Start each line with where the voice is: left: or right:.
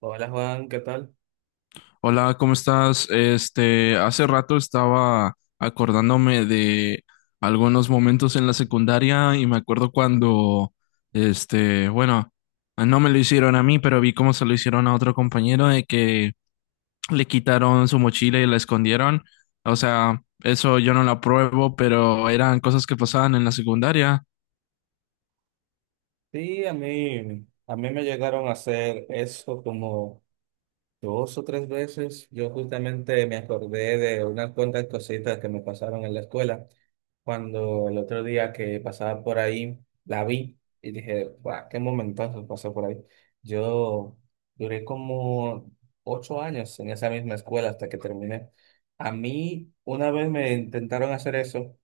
right: Hola Juan, ¿qué tal?
left: Hola, ¿cómo estás? Hace rato estaba acordándome de algunos momentos en la secundaria y me acuerdo cuando, bueno, no me lo hicieron a mí, pero vi cómo se lo hicieron a otro compañero de que le quitaron su mochila y la escondieron. O sea, eso yo no lo apruebo, pero eran cosas que pasaban en la secundaria.
right: Sí, a mí me llegaron a hacer eso como dos o tres veces. Yo justamente me acordé de unas cuantas cositas que me pasaron en la escuela cuando el otro día que pasaba por ahí la vi y dije, guau, qué momentazo pasó por ahí. Yo duré como 8 años en esa misma escuela hasta que terminé. A mí una vez me intentaron hacer eso,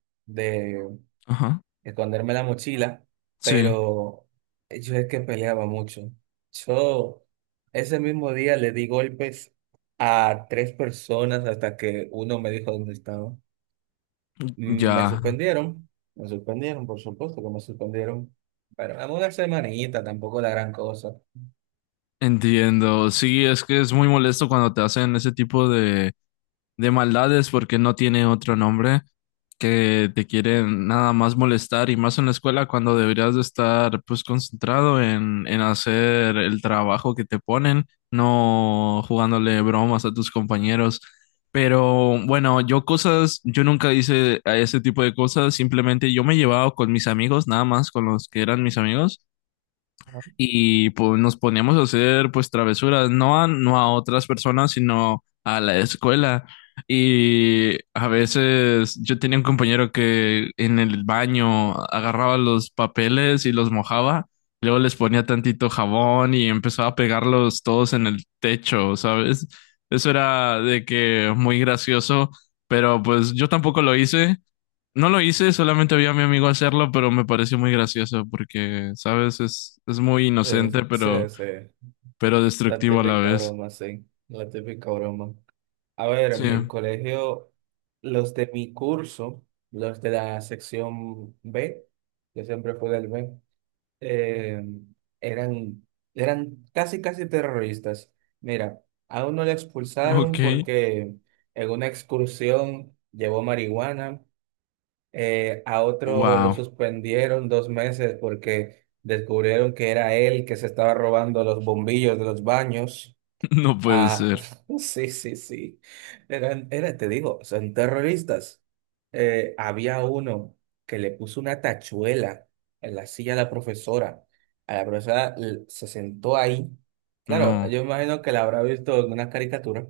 left: Ajá.
right: esconderme la mochila,
left: Sí,
right: pero yo es que peleaba mucho. Yo ese mismo día le di golpes a tres personas hasta que uno me dijo dónde estaba. Mm, Me
left: ya
right: suspendieron, me suspendieron, por supuesto que me suspendieron, pero dame una semanita, tampoco la gran cosa.
left: entiendo. Sí, es que es muy molesto cuando te hacen ese tipo de maldades porque no tiene otro nombre, que te quieren nada más molestar y más en la escuela cuando deberías de estar pues concentrado en hacer el trabajo que te ponen, no jugándole bromas a tus compañeros. Pero bueno, yo nunca hice a ese tipo de cosas, simplemente yo me llevaba con mis amigos, nada más con los que eran mis amigos
right: Ajá.
left: y pues nos poníamos a hacer pues travesuras, no a otras personas, sino a la escuela. Y a veces yo tenía un compañero que en el baño agarraba los papeles y los mojaba, luego les ponía tantito jabón y empezaba a pegarlos todos en el techo, ¿sabes? Eso era de que muy gracioso, pero pues yo tampoco lo hice, no lo hice, solamente vi a mi amigo hacerlo, pero me pareció muy gracioso porque, sabes, es muy
right: Sí,
left: inocente,
right: sí, sí,
left: pero,
right: sí.
left: pero
right: La
left: destructivo a la
right: típica
left: vez.
right: broma, sí, la típica broma. A ver,
left: Sí.
right: en mi colegio, los de mi curso, los de la sección B, yo siempre fui del B, eh, eran, eran casi, casi terroristas. Mira, a uno le
left: Ok.
right: expulsaron porque en una excursión llevó marihuana. A otro lo
left: Wow.
right: suspendieron 2 meses porque descubrieron que era él que se estaba robando los bombillos de los baños.
left: No puede
right: Ah,
left: ser.
right: sí, sí, sí. Era, te digo, son terroristas. Había uno que le puso una tachuela en la silla de la profesora. A la profesora se sentó ahí. Claro,
left: No.
right: yo imagino que la habrá visto en una caricatura.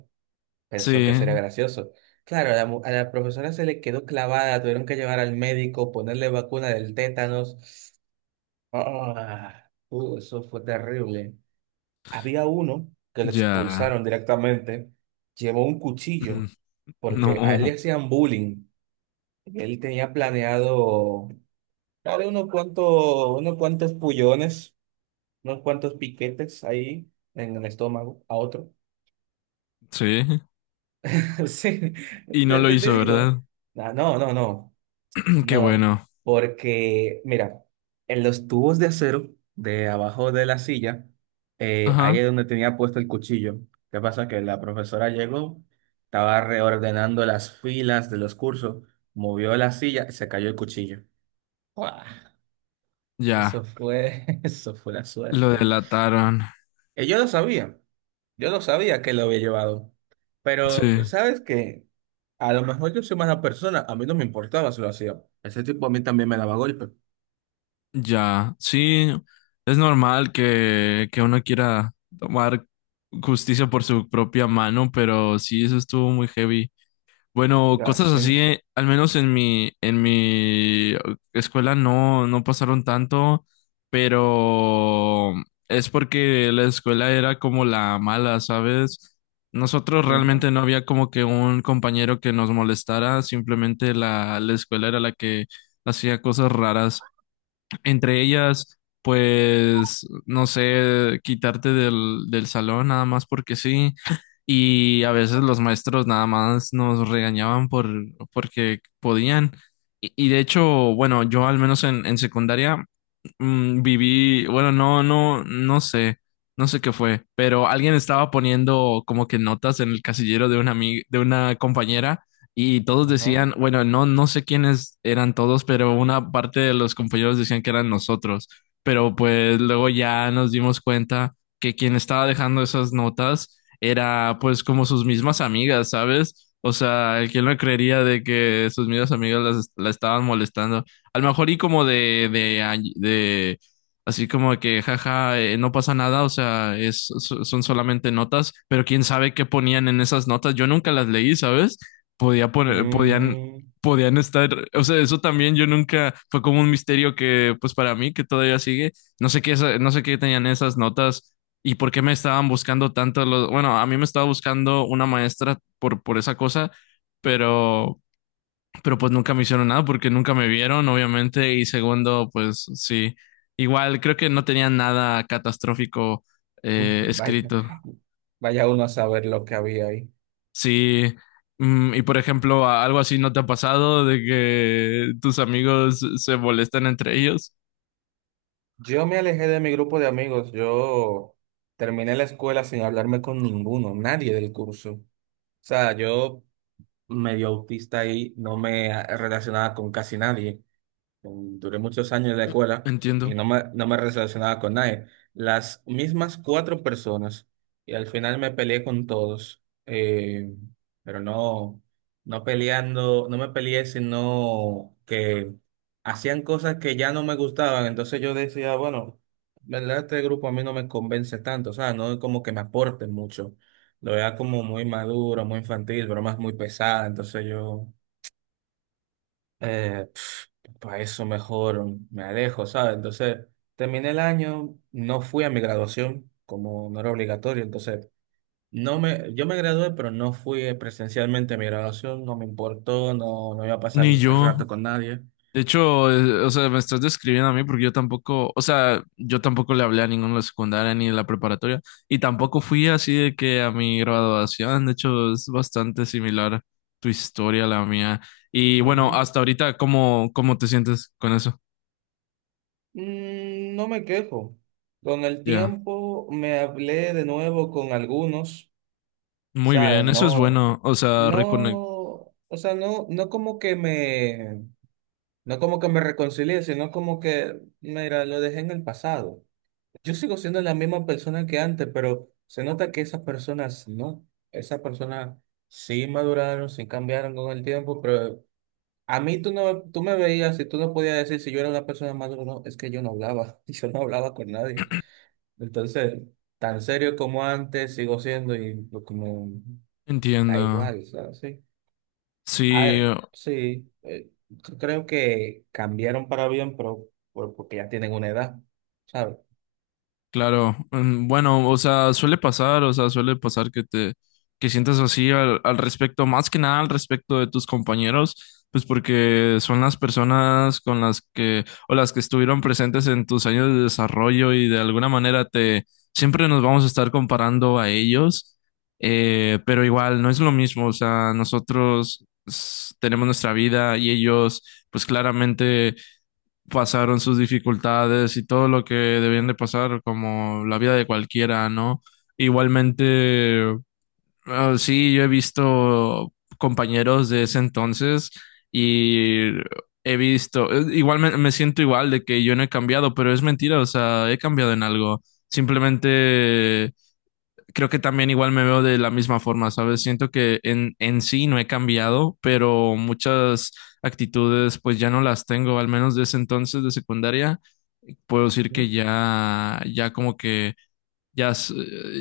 right: Pensó
left: Sí.
right: que sería gracioso. Claro, a la profesora se le quedó clavada, tuvieron que llevar al médico, ponerle vacuna del tétanos. Ah, eso fue terrible. Había uno que le
left: Ya.
right: expulsaron directamente, llevó un
left: Mm.
right: cuchillo porque a él le
left: No.
right: hacían bullying. Él tenía planeado darle unos cuantos pullones, unos cuantos piquetes ahí en el estómago a otro.
left: Sí.
right: Sí,
left: Y no lo
right: te
left: hizo,
right: digo.
left: ¿verdad?
right: Ah, no, no, no.
left: Qué
right: No,
left: bueno.
right: porque mira, en los tubos de acero de abajo de la silla, ahí
left: Ajá.
right: es donde tenía puesto el cuchillo. ¿Qué pasa? Que la profesora llegó, estaba reordenando las filas de los cursos, movió la silla y se cayó el cuchillo. ¡Guau! Eso
left: Ya.
right: fue, eso fue la
left: Lo
right: suerte.
left: delataron.
right: Y yo lo sabía que lo había llevado.
left: Sí.
right: Pero, ¿sabes qué? A lo mejor yo soy mala persona, a mí no me importaba si lo hacía. Ese tipo a mí también me daba golpe.
left: Ya, sí, es normal que uno quiera tomar justicia por su propia mano, pero sí, eso estuvo muy heavy. Bueno,
right: Ya
left: cosas
right: sé.
left: así, al menos en mi escuela no, no pasaron tanto, pero es porque la escuela era como la mala, ¿sabes? Nosotros
right: Ujú,
left: realmente no había como que un compañero que nos molestara, simplemente la escuela era la que hacía cosas raras. Entre ellas, pues, no sé, quitarte del salón nada más porque sí. Y a veces los maestros nada más nos regañaban porque podían. Y de hecho, bueno, yo al menos en secundaria viví, bueno, no, no, no sé qué fue, pero alguien estaba poniendo como que notas en el casillero de una amiga, de una compañera y todos
right: ajá.
left: decían, bueno, no, no sé quiénes eran todos, pero una parte de los compañeros decían que eran nosotros. Pero pues luego ya nos dimos cuenta que quien estaba dejando esas notas era pues como sus mismas amigas, ¿sabes? O sea, ¿quién lo creería de que sus mismas amigas la estaban molestando? A lo mejor y como de así como que, jaja, no pasa nada, o sea, son solamente notas, pero quién sabe qué ponían en esas notas, yo nunca las leí, ¿sabes? podía poner, podían,
right: Mm,
left: podían estar, o sea, eso también yo nunca, fue como un misterio que, pues para mí, que todavía sigue, no sé qué tenían esas notas y por qué me estaban buscando tanto, bueno, a mí me estaba buscando una maestra por esa cosa, pero, pero pues nunca me hicieron nada porque nunca me vieron, obviamente, y segundo, pues sí, igual creo que no tenían nada catastrófico
right: vaya,
left: escrito.
right: vaya uno a saber lo que había ahí.
left: Sí, y por ejemplo, algo así no te ha pasado de que tus amigos se molestan entre ellos.
right: Yo me alejé de mi grupo de amigos. Yo terminé la escuela sin hablarme con ninguno, nadie del curso. O sea, yo medio autista ahí, no me relacionaba con casi nadie. Duré muchos años en la escuela y
left: Entiendo.
right: no me relacionaba con nadie. Las mismas cuatro personas y al final me peleé con todos, pero no, no peleando, no me peleé, sino que hacían cosas que ya no me gustaban. Entonces yo decía, bueno, ¿verdad? Este grupo a mí no me convence tanto, o sea, no es como que me aporten mucho. Lo veía como muy maduro, muy infantil, bromas muy pesadas. Entonces yo, eh, para eso mejor me alejo, ¿sabes? Entonces, terminé el año, no fui a mi graduación, como no era obligatorio. Entonces, no me, yo me gradué, pero no fui, presencialmente, a mi graduación. No me importó, no, no iba a pasar
left: Ni yo.
right: rato con nadie.
left: De hecho, o sea, me estás describiendo a mí porque yo tampoco, o sea, yo tampoco le hablé a ninguno de la secundaria ni de la preparatoria y tampoco fui así de que a mi graduación. De hecho, es bastante similar tu historia a la mía. Y bueno,
right: Ujú.
left: hasta ahorita, ¿cómo te sientes con eso?
right: No me quejo. Con el
left: Ya.
right: tiempo me hablé de nuevo con algunos,
left: Muy
right: ¿sabes?
left: bien, eso es
right: No,
left: bueno. O sea, reconectar.
right: no, o sea, no como que me reconcilié, sino como que, mira, lo dejé en el pasado. Yo sigo siendo la misma persona que antes, pero se nota que esas personas no. Esas personas sí maduraron, sí cambiaron con el tiempo, pero a mí tú no, tú me veías y tú no podías decir si yo era una persona madura o no. Es que yo no hablaba, yo no hablaba con nadie. Entonces, tan serio como antes sigo siendo y pues, como da
left: Entiendo.
right: igual, ¿sabes? Sí. A
left: Sí,
right: ver, sí, yo creo que cambiaron para bien, pero porque ya tienen una edad, ¿sabes?
left: claro. Bueno, o sea, suele pasar, o sea, suele pasar que sientas así al, respecto, más que nada al respecto de tus compañeros, pues porque son las personas con las que, o las que estuvieron presentes en tus años de desarrollo y de alguna manera siempre nos vamos a estar comparando a ellos, pero igual, no es lo mismo, o sea, nosotros tenemos nuestra vida y ellos, pues claramente pasaron sus dificultades y todo lo que debían de pasar, como la vida de cualquiera, ¿no? Igualmente, ah, sí, yo he visto compañeros de ese entonces y he visto, igual me siento igual de que yo no he cambiado, pero es mentira, o sea, he cambiado en algo. Simplemente creo que también igual me veo de la misma forma, ¿sabes? Siento que en sí no he cambiado, pero muchas actitudes pues ya no las tengo, al menos de ese entonces de secundaria. Puedo decir que
right: ¿Mm?
left: ya como que ya, s-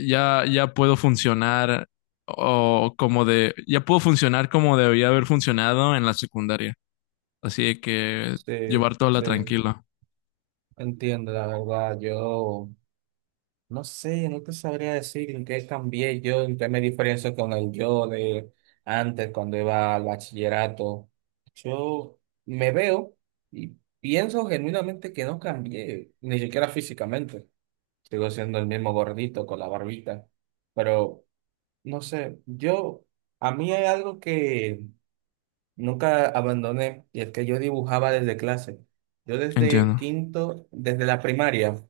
left: ya, ya puedo funcionar ya puedo funcionar como debía haber funcionado en la secundaria. Así de que
right: Sí,
left: llevar toda la
right: sí,
left: tranquila.
right: entiendo, la verdad. Yo no sé, no te sabría decir en qué cambié yo, en qué me diferencio con el yo de antes, cuando iba al bachillerato. Yo me veo y pienso genuinamente que no cambié, ni siquiera físicamente. Sigo siendo el mismo gordito con la barbita, pero no sé, a mí hay algo que nunca abandoné, y es que yo dibujaba desde clase. Yo desde
left: Entiendo.
right: quinto, desde la primaria,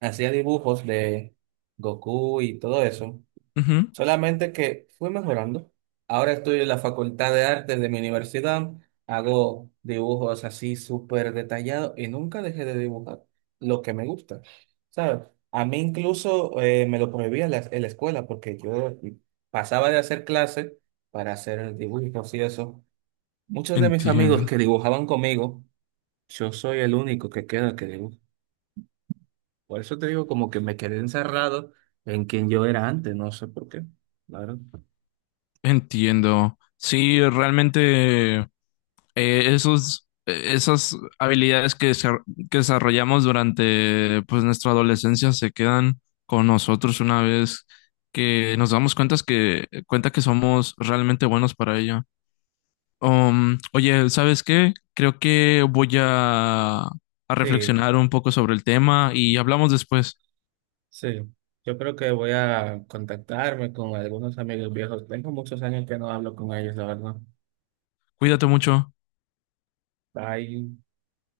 right: hacía dibujos de Goku y todo eso.
left: Ujú.
right: Solamente que fui mejorando. Ahora estoy en la Facultad de Artes de mi universidad. Hago dibujos así súper detallados y nunca dejé de dibujar lo que me gusta. ¿Sabes? A mí incluso, me lo prohibía en la escuela, porque yo pasaba de hacer clases para hacer dibujos y eso. Muchos de mis amigos
left: Entiendo.
right: que dibujaban conmigo, yo soy el único que queda que dibuja. Por eso te digo, como que me quedé encerrado en quien yo era antes, no sé por qué. Claro.
left: Entiendo. Sí, realmente esas habilidades que desarrollamos durante pues, nuestra adolescencia se quedan con nosotros una vez que nos damos cuenta que somos realmente buenos para ello. Oye, ¿sabes qué? Creo que voy a
right: Sí.
left: reflexionar un poco sobre el tema y hablamos después.
right: Sí, yo creo que voy a contactarme con algunos amigos viejos. Tengo muchos años que no hablo con ellos, la verdad.
left: Cuídate mucho.
right: Bye.